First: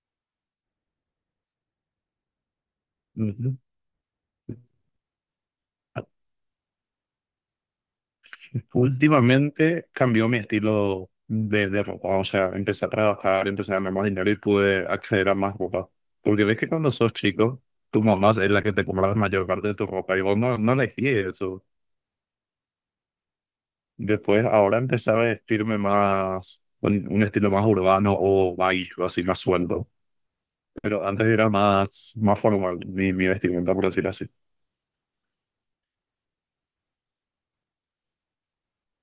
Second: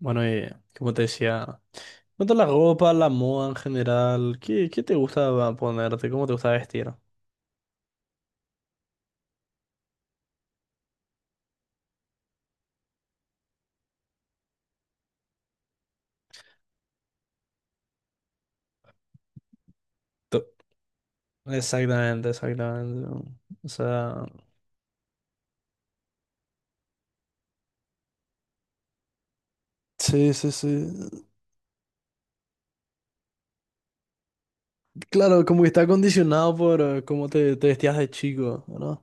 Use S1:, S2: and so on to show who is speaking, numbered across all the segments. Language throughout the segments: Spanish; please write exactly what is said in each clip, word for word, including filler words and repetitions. S1: Bueno, y como te decía, cuanto a la ropa, la moda en
S2: Ujú.
S1: general, ¿qué, qué te gusta
S2: Ah,
S1: ponerte? ¿Cómo te gusta vestir?
S2: últimamente cambió mi estilo de, de ropa, o sea, empecé a trabajar, empecé a ganar más dinero y pude acceder a más ropa. Porque ves que cuando sos chico, tu mamá es la que te compra la mayor parte de tu ropa y vos
S1: To-
S2: no, no elegí eso.
S1: Exactamente, exactamente. O sea,
S2: Después, ahora empecé a vestirme más, con un estilo más urbano o baggy, o así más suelto.
S1: sí, sí, sí.
S2: Pero antes era más, más formal mi, mi vestimenta, por decir así.
S1: Claro, como que está condicionado por eh, cómo te, te vestías de chico, ¿no?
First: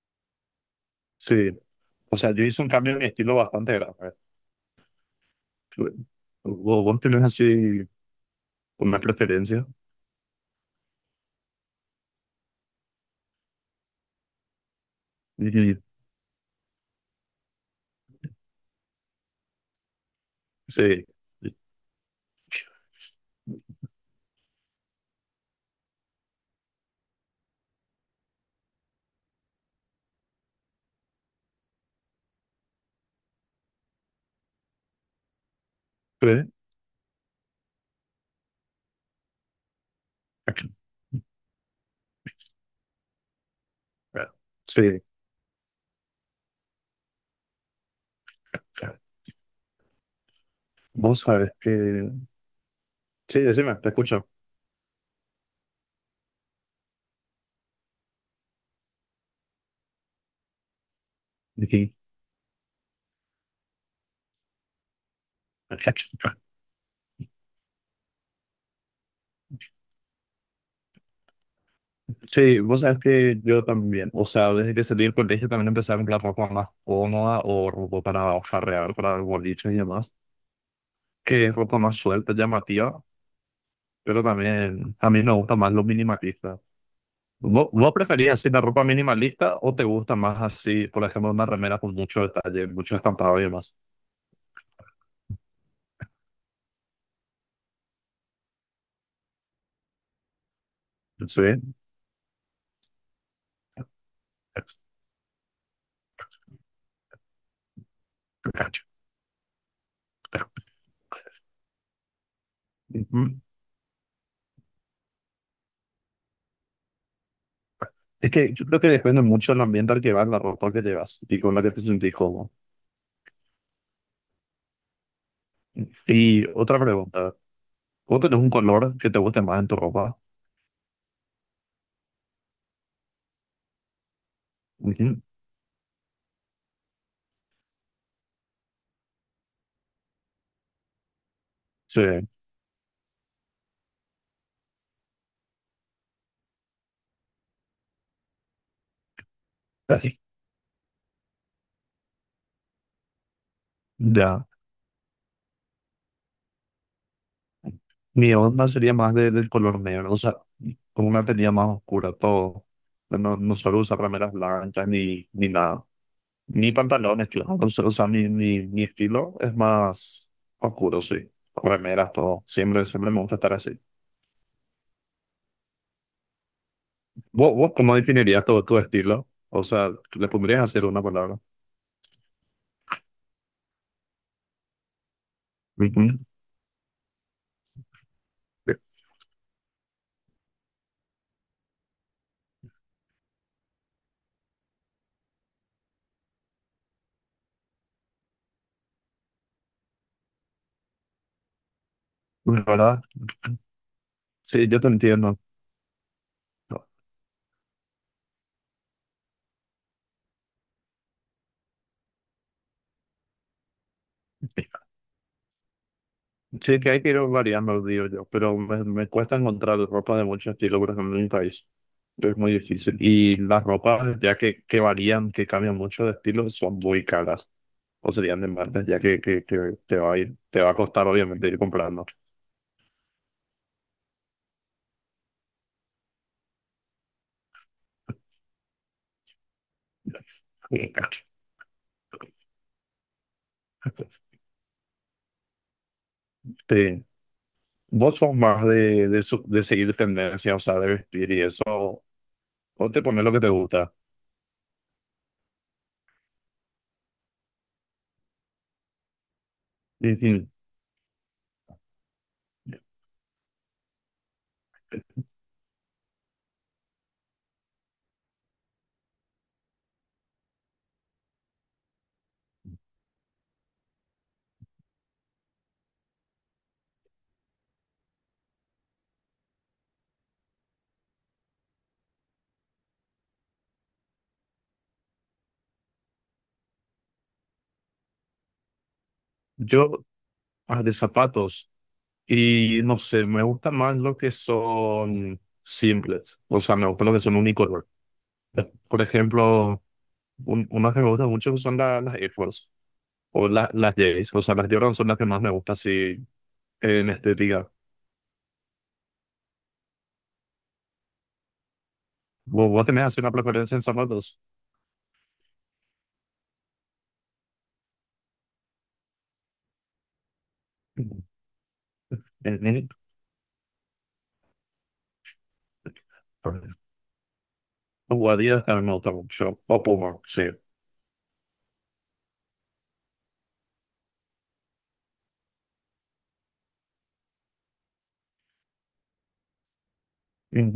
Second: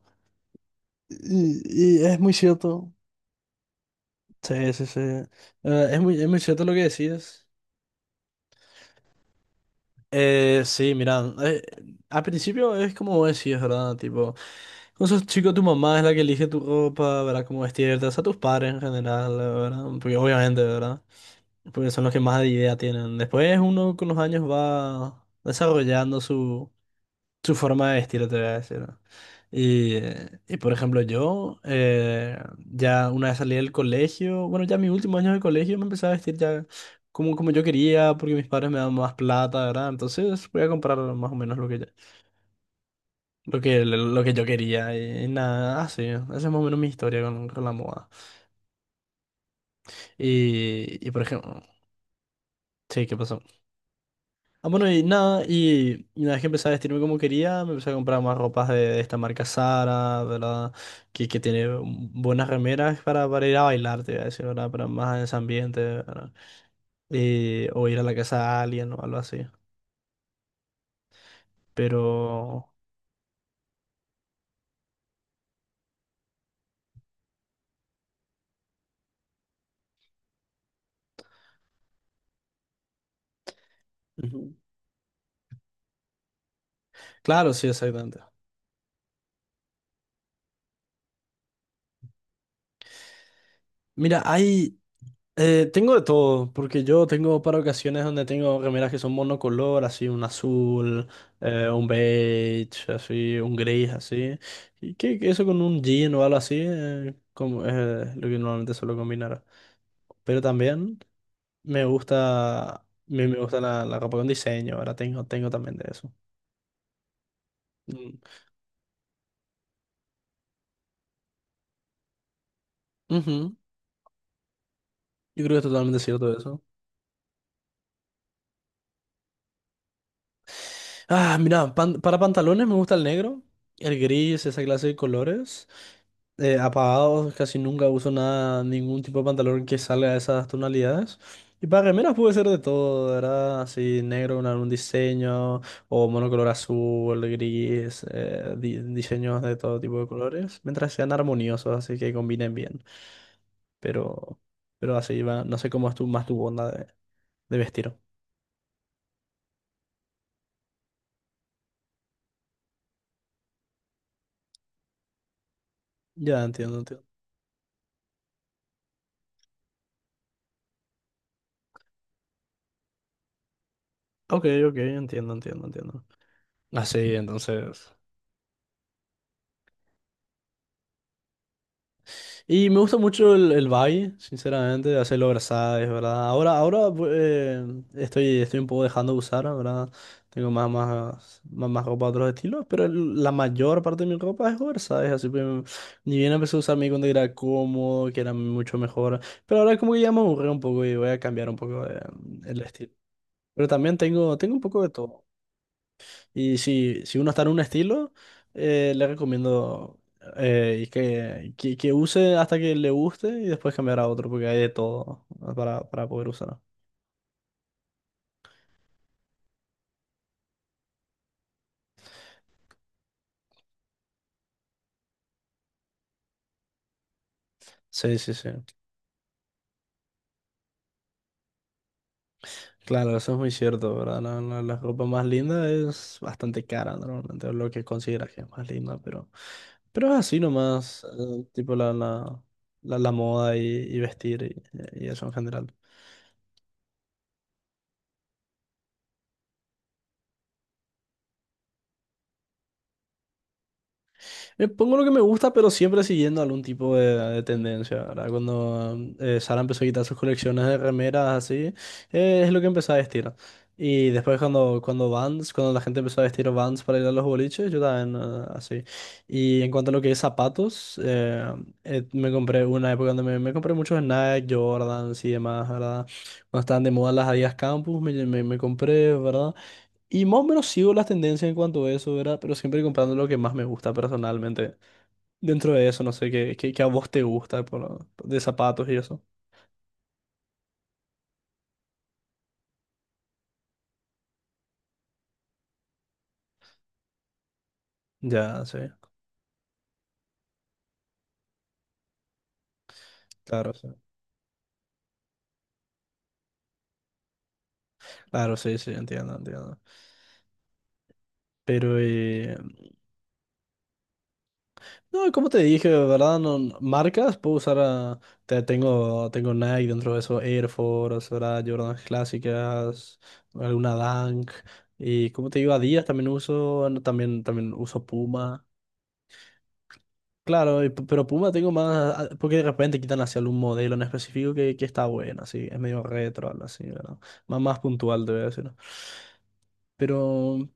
S2: Sí,
S1: Y, y
S2: o
S1: es
S2: sea,
S1: muy
S2: yo hice un cambio
S1: cierto.
S2: en mi estilo bastante grande.
S1: Sí, sí, sí. Eh, es
S2: Bueno,
S1: muy, es muy cierto lo que
S2: ¿Vos vos tenés
S1: decís.
S2: así una preferencia?
S1: Eh, sí, mira, eh, al principio es como vos decís, ¿verdad? Tipo, con sos
S2: Y,
S1: chico tu
S2: y-
S1: mamá es la que elige tu ropa, ¿verdad? Cómo vestirte, o sea, tus padres en general, ¿verdad? Porque obviamente, ¿verdad?
S2: sí, y-
S1: Porque son los que más idea tienen. Después uno con los años va desarrollando su su forma de vestir, te voy a decir, ¿no? Y, y, por ejemplo, yo eh, ya una vez salí del colegio, bueno, ya mi último año de colegio me empecé a vestir
S2: ¿eh?
S1: ya como, como yo quería, porque mis padres me daban más plata, ¿verdad? Entonces voy a
S2: Aquí.
S1: comprar más o menos lo que, ya- lo que, lo que
S2: Claro,
S1: yo quería
S2: sí,
S1: y, nada, así, esa es más o menos mi historia con, con la moda.
S2: claro.
S1: Y, y por
S2: Vos sabes
S1: ejemplo,
S2: que.
S1: sí, ¿qué
S2: Sí,
S1: pasó?
S2: decime, te escucho.
S1: Ah, bueno, y nada, y, y una vez que empecé a vestirme como quería, me empecé a comprar más ropas de, de esta marca Zara, ¿verdad? Que, que tiene
S2: Aquí.
S1: buenas remeras para, para ir a bailar, te voy a decir, ¿verdad? Para más en ese ambiente, ¿verdad? Eh, o ir a la casa de alguien o algo así. Pero,
S2: Sí, vos sabes que yo también, o sea, desde que salí del colegio también empecé a comprar ropa más cómoda o ropa para farrear, para el boliche y demás, que es ropa más suelta, llamativa, pero
S1: ujú,
S2: también a mí me gusta más lo minimalista.
S1: claro, sí,
S2: ¿Vo- ¿Vos,
S1: exactamente.
S2: preferís así la ropa minimalista o te gusta más así, por ejemplo, una remera con mucho detalle, mucho estampado y demás?
S1: Mira, hay, Eh, tengo de todo, porque yo tengo para ocasiones donde tengo remeras que son monocolor, así un azul, eh,
S2: Sí.
S1: un beige, así, un gris, así. Y que, que eso con un jean o algo así, eh, como es lo que normalmente suelo combinar. Pero también me gusta, me, me
S2: Ujú.
S1: gusta la, la ropa con diseño, ahora tengo, tengo también de eso. Mm.
S2: Es que yo creo que depende mucho del ambiente al que vas, la ropa que llevas y con la que te sentís cómodo.
S1: Ujú. Yo creo que es totalmente cierto
S2: Y
S1: eso.
S2: otra pregunta, ¿vos tenés un color que te guste más en tu ropa?
S1: Ah, mira, pan- para pantalones me gusta el negro, el gris, esa clase de
S2: Ujú.
S1: colores. Eh, apagados, casi nunca uso nada, ningún tipo de pantalón que salga de esas tonalidades. Y para
S2: Sí,
S1: remeras puede ser de todo, ¿verdad? Así negro con algún diseño, o monocolor azul, gris, eh, di- diseños de todo tipo de
S2: así.
S1: colores, mientras sean armoniosos, así que combinen bien. Pero,
S2: Ya.
S1: pero así va, no sé cómo es tu, más tu onda de, de vestir.
S2: Mi onda sería más de- del color negro, o sea, con una tenía más oscura todo. No, no suelo usar remeras blancas ni, ni nada.
S1: Ya
S2: Ni
S1: entiendo, entiendo.
S2: pantalones, claro. O sea, o sea, mi, mi, mi estilo es más oscuro, sí. Remeras, todo. Siempre, siempre me gusta estar así.
S1: Ok, ok, entiendo, entiendo, entiendo. Así,
S2: ¿Vos, vos
S1: entonces.
S2: cómo definirías todo tu estilo? O sea, ¿le pondrías a hacer una palabra?
S1: Y me gusta mucho el, el Valle, sinceramente, hacerlo es
S2: Ujú.
S1: ¿verdad? Ahora, ahora bu- eh, estoy, estoy un poco dejando de usar, ¿verdad? Tengo más, más, más, más ropa de otros estilos, pero el- la mayor parte de mi ropa es oversize, así que mm, ni bien empecé a usar mi cuando era cómodo, que era mucho mejor, pero ahora como que ya me aburrí un poco y voy a cambiar un poco de- el
S2: La
S1: estilo.
S2: ¿Verdad?
S1: Pero también tengo, tengo un
S2: Sí, yo
S1: poco
S2: te
S1: de todo.
S2: entiendo.
S1: Y si, si uno está en un estilo, eh, le recomiendo eh, y que, que, que use hasta que le guste y después cambiar a otro, porque hay de todo, ¿no? para, para poder usar.
S2: Sí, que hay que ir variando, digo yo, pero me, me cuesta encontrar ropa de mucho estilo, por ejemplo, en mi país. Es muy difícil. Y las ropas, ya que, que varían, que cambian mucho de estilo, son muy caras. O
S1: Sí, sí,
S2: serían de
S1: sí.
S2: martes, ya que, que, que te va a ir, te va a costar obviamente ir comprando.
S1: Claro, eso es muy cierto, ¿verdad? La, la- la ropa más linda es bastante cara, normalmente, lo que consideras que es más linda, pero, pero es así nomás,
S2: Este,
S1: eh, tipo la, la, la, la moda y, y vestir y, y eso en general.
S2: vos sos más de, de, su- de seguir tendencias, o sea, de vestir y eso, o te pones lo que te gusta.
S1: Me pongo lo que me gusta, pero siempre siguiendo algún tipo de, de tendencia, ¿verdad? Cuando eh, Sara empezó a quitar sus
S2: En fin,
S1: colecciones de remeras así, eh, es lo que empecé a vestir. Y después cuando, cuando Vans, cuando la gente empezó a vestir Vans para ir a los boliches, yo también eh, así. Y en cuanto a lo que es zapatos, eh, eh, me compré una época donde me, me compré muchos Nike, Jordans y demás, ¿verdad? Cuando estaban de moda las Adidas Campus, me, me, me compré, ¿verdad? Y más o menos sigo las tendencias en cuanto a eso, ¿verdad? Pero siempre comprando lo que más me gusta personalmente. Dentro de eso, no sé, qué, qué, qué a vos te gusta por- de zapatos y eso.
S2: yo ah, de zapatos, y no sé, me gustan más los que son simples, o sea, me gustan los que son unicolor.
S1: Ya, sí,
S2: Por ejemplo, un- unas que me gustan mucho son la- las Air Force, o la-
S1: claro, sí.
S2: las Jays, o sea, las Jordan son las que más me gustan así en estética.
S1: Claro, sí, sí, entiendo, entiendo. Pero, eh,
S2: Vos, vos tenés así una preferencia en zapatos.
S1: no, como te dije, ¿verdad? No, no- marcas, puedo usar, ah, te- tengo, tengo Nike dentro de eso, Air
S2: Mm.
S1: Force, ¿verdad? Jordan
S2: Mm,
S1: clásicas, alguna Dunk. Y como te digo, Adidas también
S2: mm.
S1: uso, no, también, también uso
S2: Jugaría
S1: Puma.
S2: en el mucho. O Puma, sí.
S1: Claro, y p- pero Puma tengo más, ah, porque de repente quitan hacia algún modelo en específico que, que está bueno, así, es medio retro, algo así, ¿verdad? Más, más puntual, te voy a decir, ¿no? Pero,
S2: Mm,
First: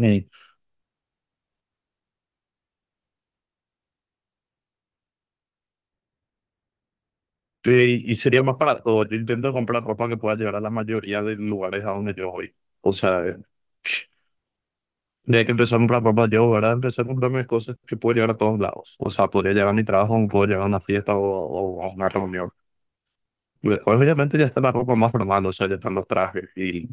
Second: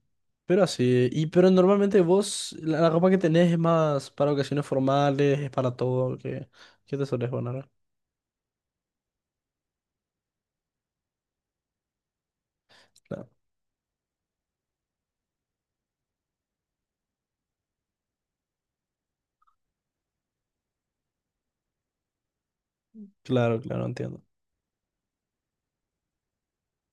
S1: pero así, y pero normalmente vos, la, la ropa que tenés es más para ocasiones formales, es para todo, que ¿qué te sueles poner?
S2: sí, y sería más para todo. Yo intento comprar ropa que pueda llegar a la mayoría de lugares a donde yo voy. O sea,
S1: Claro,
S2: eh, desde que empecé a comprar ropa yo, ¿verdad? Empecé a comprarme cosas que puedo llegar a todos lados. O sea, podría llegar a mi trabajo, puedo llegar a una fiesta o, o a una reunión.
S1: claro, claro,
S2: Después,
S1: entiendo.
S2: obviamente, ya está la ropa más formal, o sea, ya están los trajes y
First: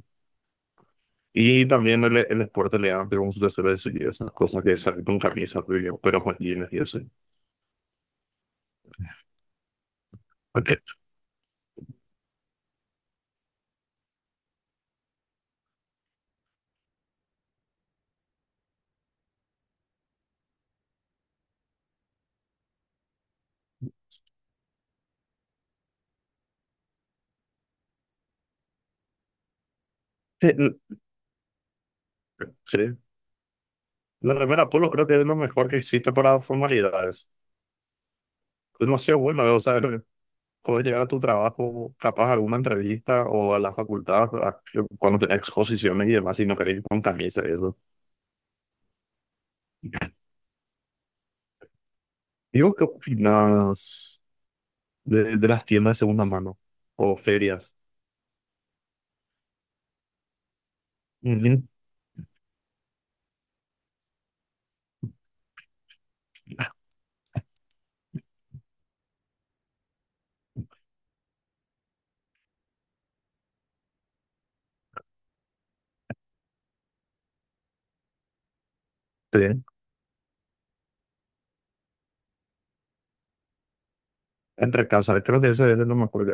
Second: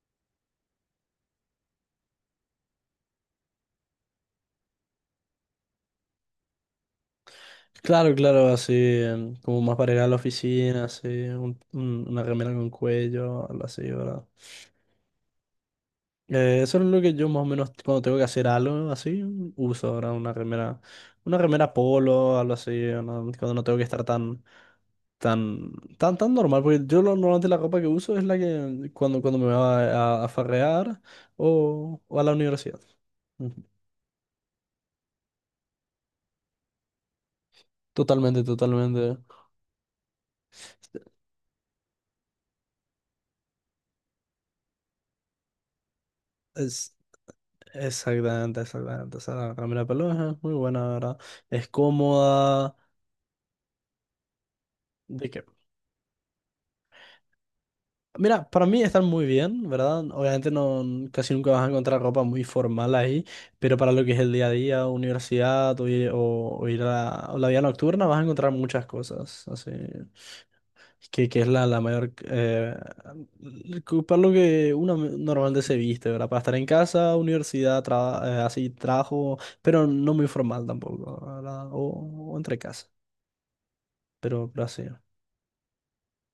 S2: Y también el, el deporte elegante como su tesoro de su esas cosas que salen con camisas, pero pero con jeans y eso.
S1: Claro, claro, así, em, como más para ir a la
S2: Porque,
S1: oficina, así, un- un- una remera con cuello, algo así, ¿verdad? Eh, eso es lo que yo más o menos cuando tengo que hacer algo así, uso ahora una remera, una remera polo, algo así, una- cuando no tengo que estar tan, tan, tan, tan normal, porque yo lo- normalmente la ropa que uso es la que cuando, cuando me va a, a
S2: eh,
S1: farrear o, o a la universidad.
S2: sí,
S1: Ujú.
S2: la remera polo creo que es lo mejor que existe para formalidades.
S1: Totalmente,
S2: Es
S1: totalmente.
S2: demasiado bueno, o sea, puedes llegar a tu trabajo, capaz a alguna entrevista o a la facultad, a- cuando tenés exposiciones y demás, y no querés ir
S1: Es,
S2: con camisa y eso.
S1: exactamente, exactamente. Esa remera pelo es muy buena, la ¿verdad? Es
S2: Digo,
S1: cómoda.
S2: ¿qué opinas
S1: ¿De
S2: de,
S1: qué?
S2: de las tiendas de segunda mano o ferias?
S1: Mira, para mí están muy bien, ¿verdad? Obviamente no, casi nunca vas
S2: Ujú.
S1: a encontrar ropa muy formal ahí, pero para lo que es el día a día, universidad o, ir o- o ir a la, o la vida nocturna, vas a encontrar muchas cosas, así, que, que es la, la mayor... eh, que- para lo que uno normalmente se viste, ¿verdad? Para estar en casa, universidad, tra- eh, así, trabajo,
S2: Sí,
S1: pero no muy formal tampoco, ¿verdad? O, o entre casa, pero, pero así.
S2: entre casas, creo que ese es lo mejor.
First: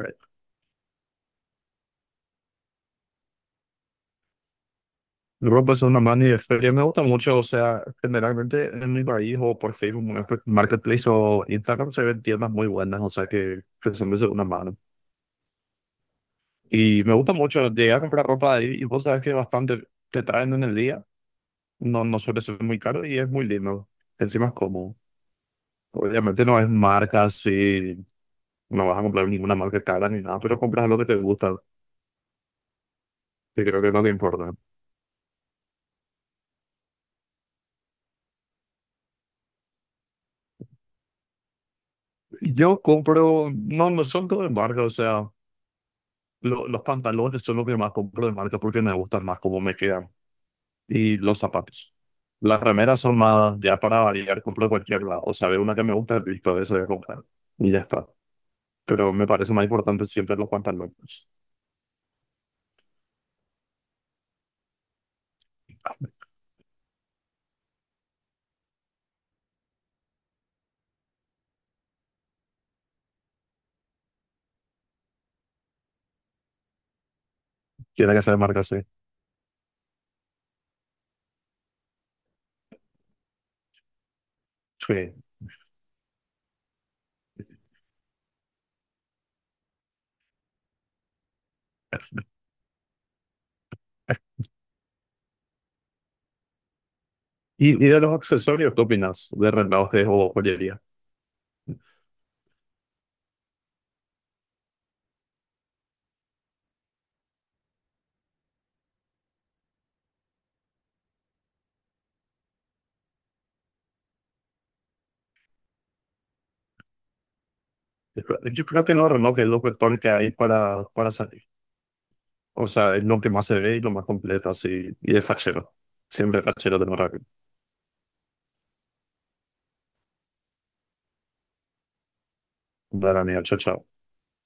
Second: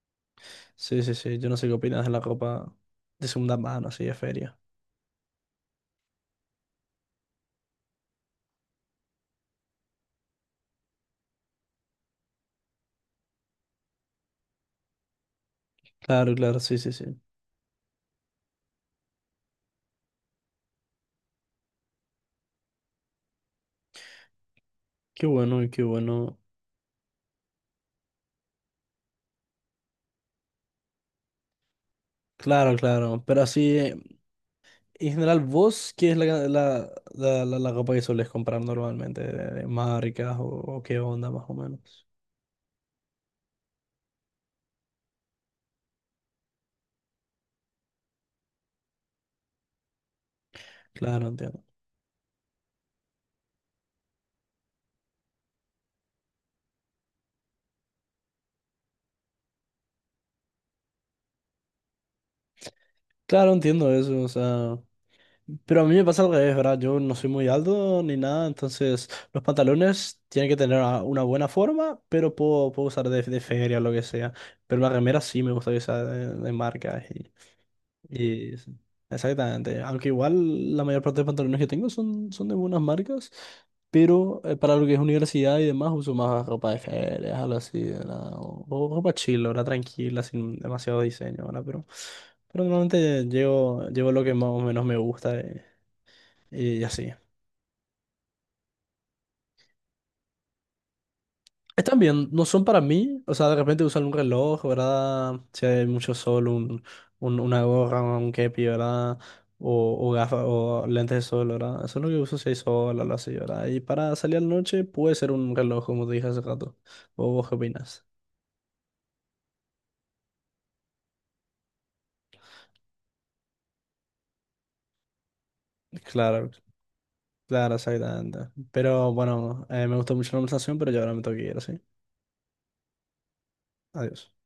S1: Sí, sí, sí, yo no sé qué opinas de la ropa de segunda mano, así, de feria.
S2: Luego pues una mano y de feria me gusta mucho, o sea, generalmente en mi país o por Facebook Mar- Marketplace o Instagram se ven tiendas muy buenas, o sea que que se me hace una mano.
S1: Claro, claro, sí, sí, sí.
S2: Y me gusta mucho llegar a comprar ropa ahí y vos sabes que bastante te traen en el día, no, no suele ser muy caro y es muy lindo, encima es cómodo.
S1: Qué bueno, y qué bueno.
S2: Obviamente no es marca así, no vas a comprar ninguna marca cara ni nada, pero compras lo que te gusta,
S1: Claro, claro. Pero
S2: que
S1: así,
S2: creo que
S1: eh,
S2: no te importa.
S1: en general, ¿vos qué es la, ca- la, la, la, la ropa que soles comprar normalmente? ¿De, de marcas o, o qué onda más o menos?
S2: Yo compro, no, no son todo de marca, o sea. Lo- los pantalones son lo que más compro de marca porque me gustan más cómo me quedan. Y
S1: Claro,
S2: los
S1: entiendo.
S2: zapatos. Las remeras son más, ya para variar, compro de cualquier lado. O sea, veo una que me gusta, listo, de eso voy a comprar. Y ya está. Pero me parece más importante siempre los pantalones.
S1: Claro, entiendo eso, o sea... Pero a mí me pasa al revés, ¿verdad? Yo no soy muy alto ni nada, entonces los pantalones tienen que tener a- una buena forma, pero puedo, puedo usar de, de feria o lo que sea. Pero la remera sí me gusta que sea de, de marca.
S2: Tiene que ser de
S1: Y
S2: marca, sí.
S1: sí, exactamente. Aunque igual la mayor parte de pantalones que tengo son, son de buenas marcas, pero eh, para lo que es
S2: Sí.
S1: universidad y demás uso más ropa de ferias, algo así, ¿verdad? O, o ropa chill, ¿verdad? Tranquila, sin demasiado diseño, ¿verdad? Pero, pero normalmente llevo, llevo lo que más o menos me gusta, eh, y así.
S2: ¿Y, y de los accesorios, qué opinas? ¿De relojes o joyería?
S1: Están bien, no son para mí, o sea, de repente usan un reloj, ¿verdad? Si hay mucho sol, un, un- una gorra, un kepi, ¿verdad? O, o gafas, o lentes de sol, ¿verdad? Eso es lo que uso si hay sol o algo así, ¿verdad? Y para salir a la noche puede ser un reloj, como te dije hace rato. ¿O vos qué opinas?
S2: Yo creo que no, reloj es lo mejor que hay para, para salir. O sea, es lo que más se ve y lo más completo, así. Y es fachero. Siempre
S1: Claro,
S2: fachero de Morag.
S1: claro, exactamente. Pero bueno, eh, me gustó mucho la conversación, pero yo ahora me tengo que ir, ¿sí?
S2: Dale, amigo, chao, chao.
S1: Adiós.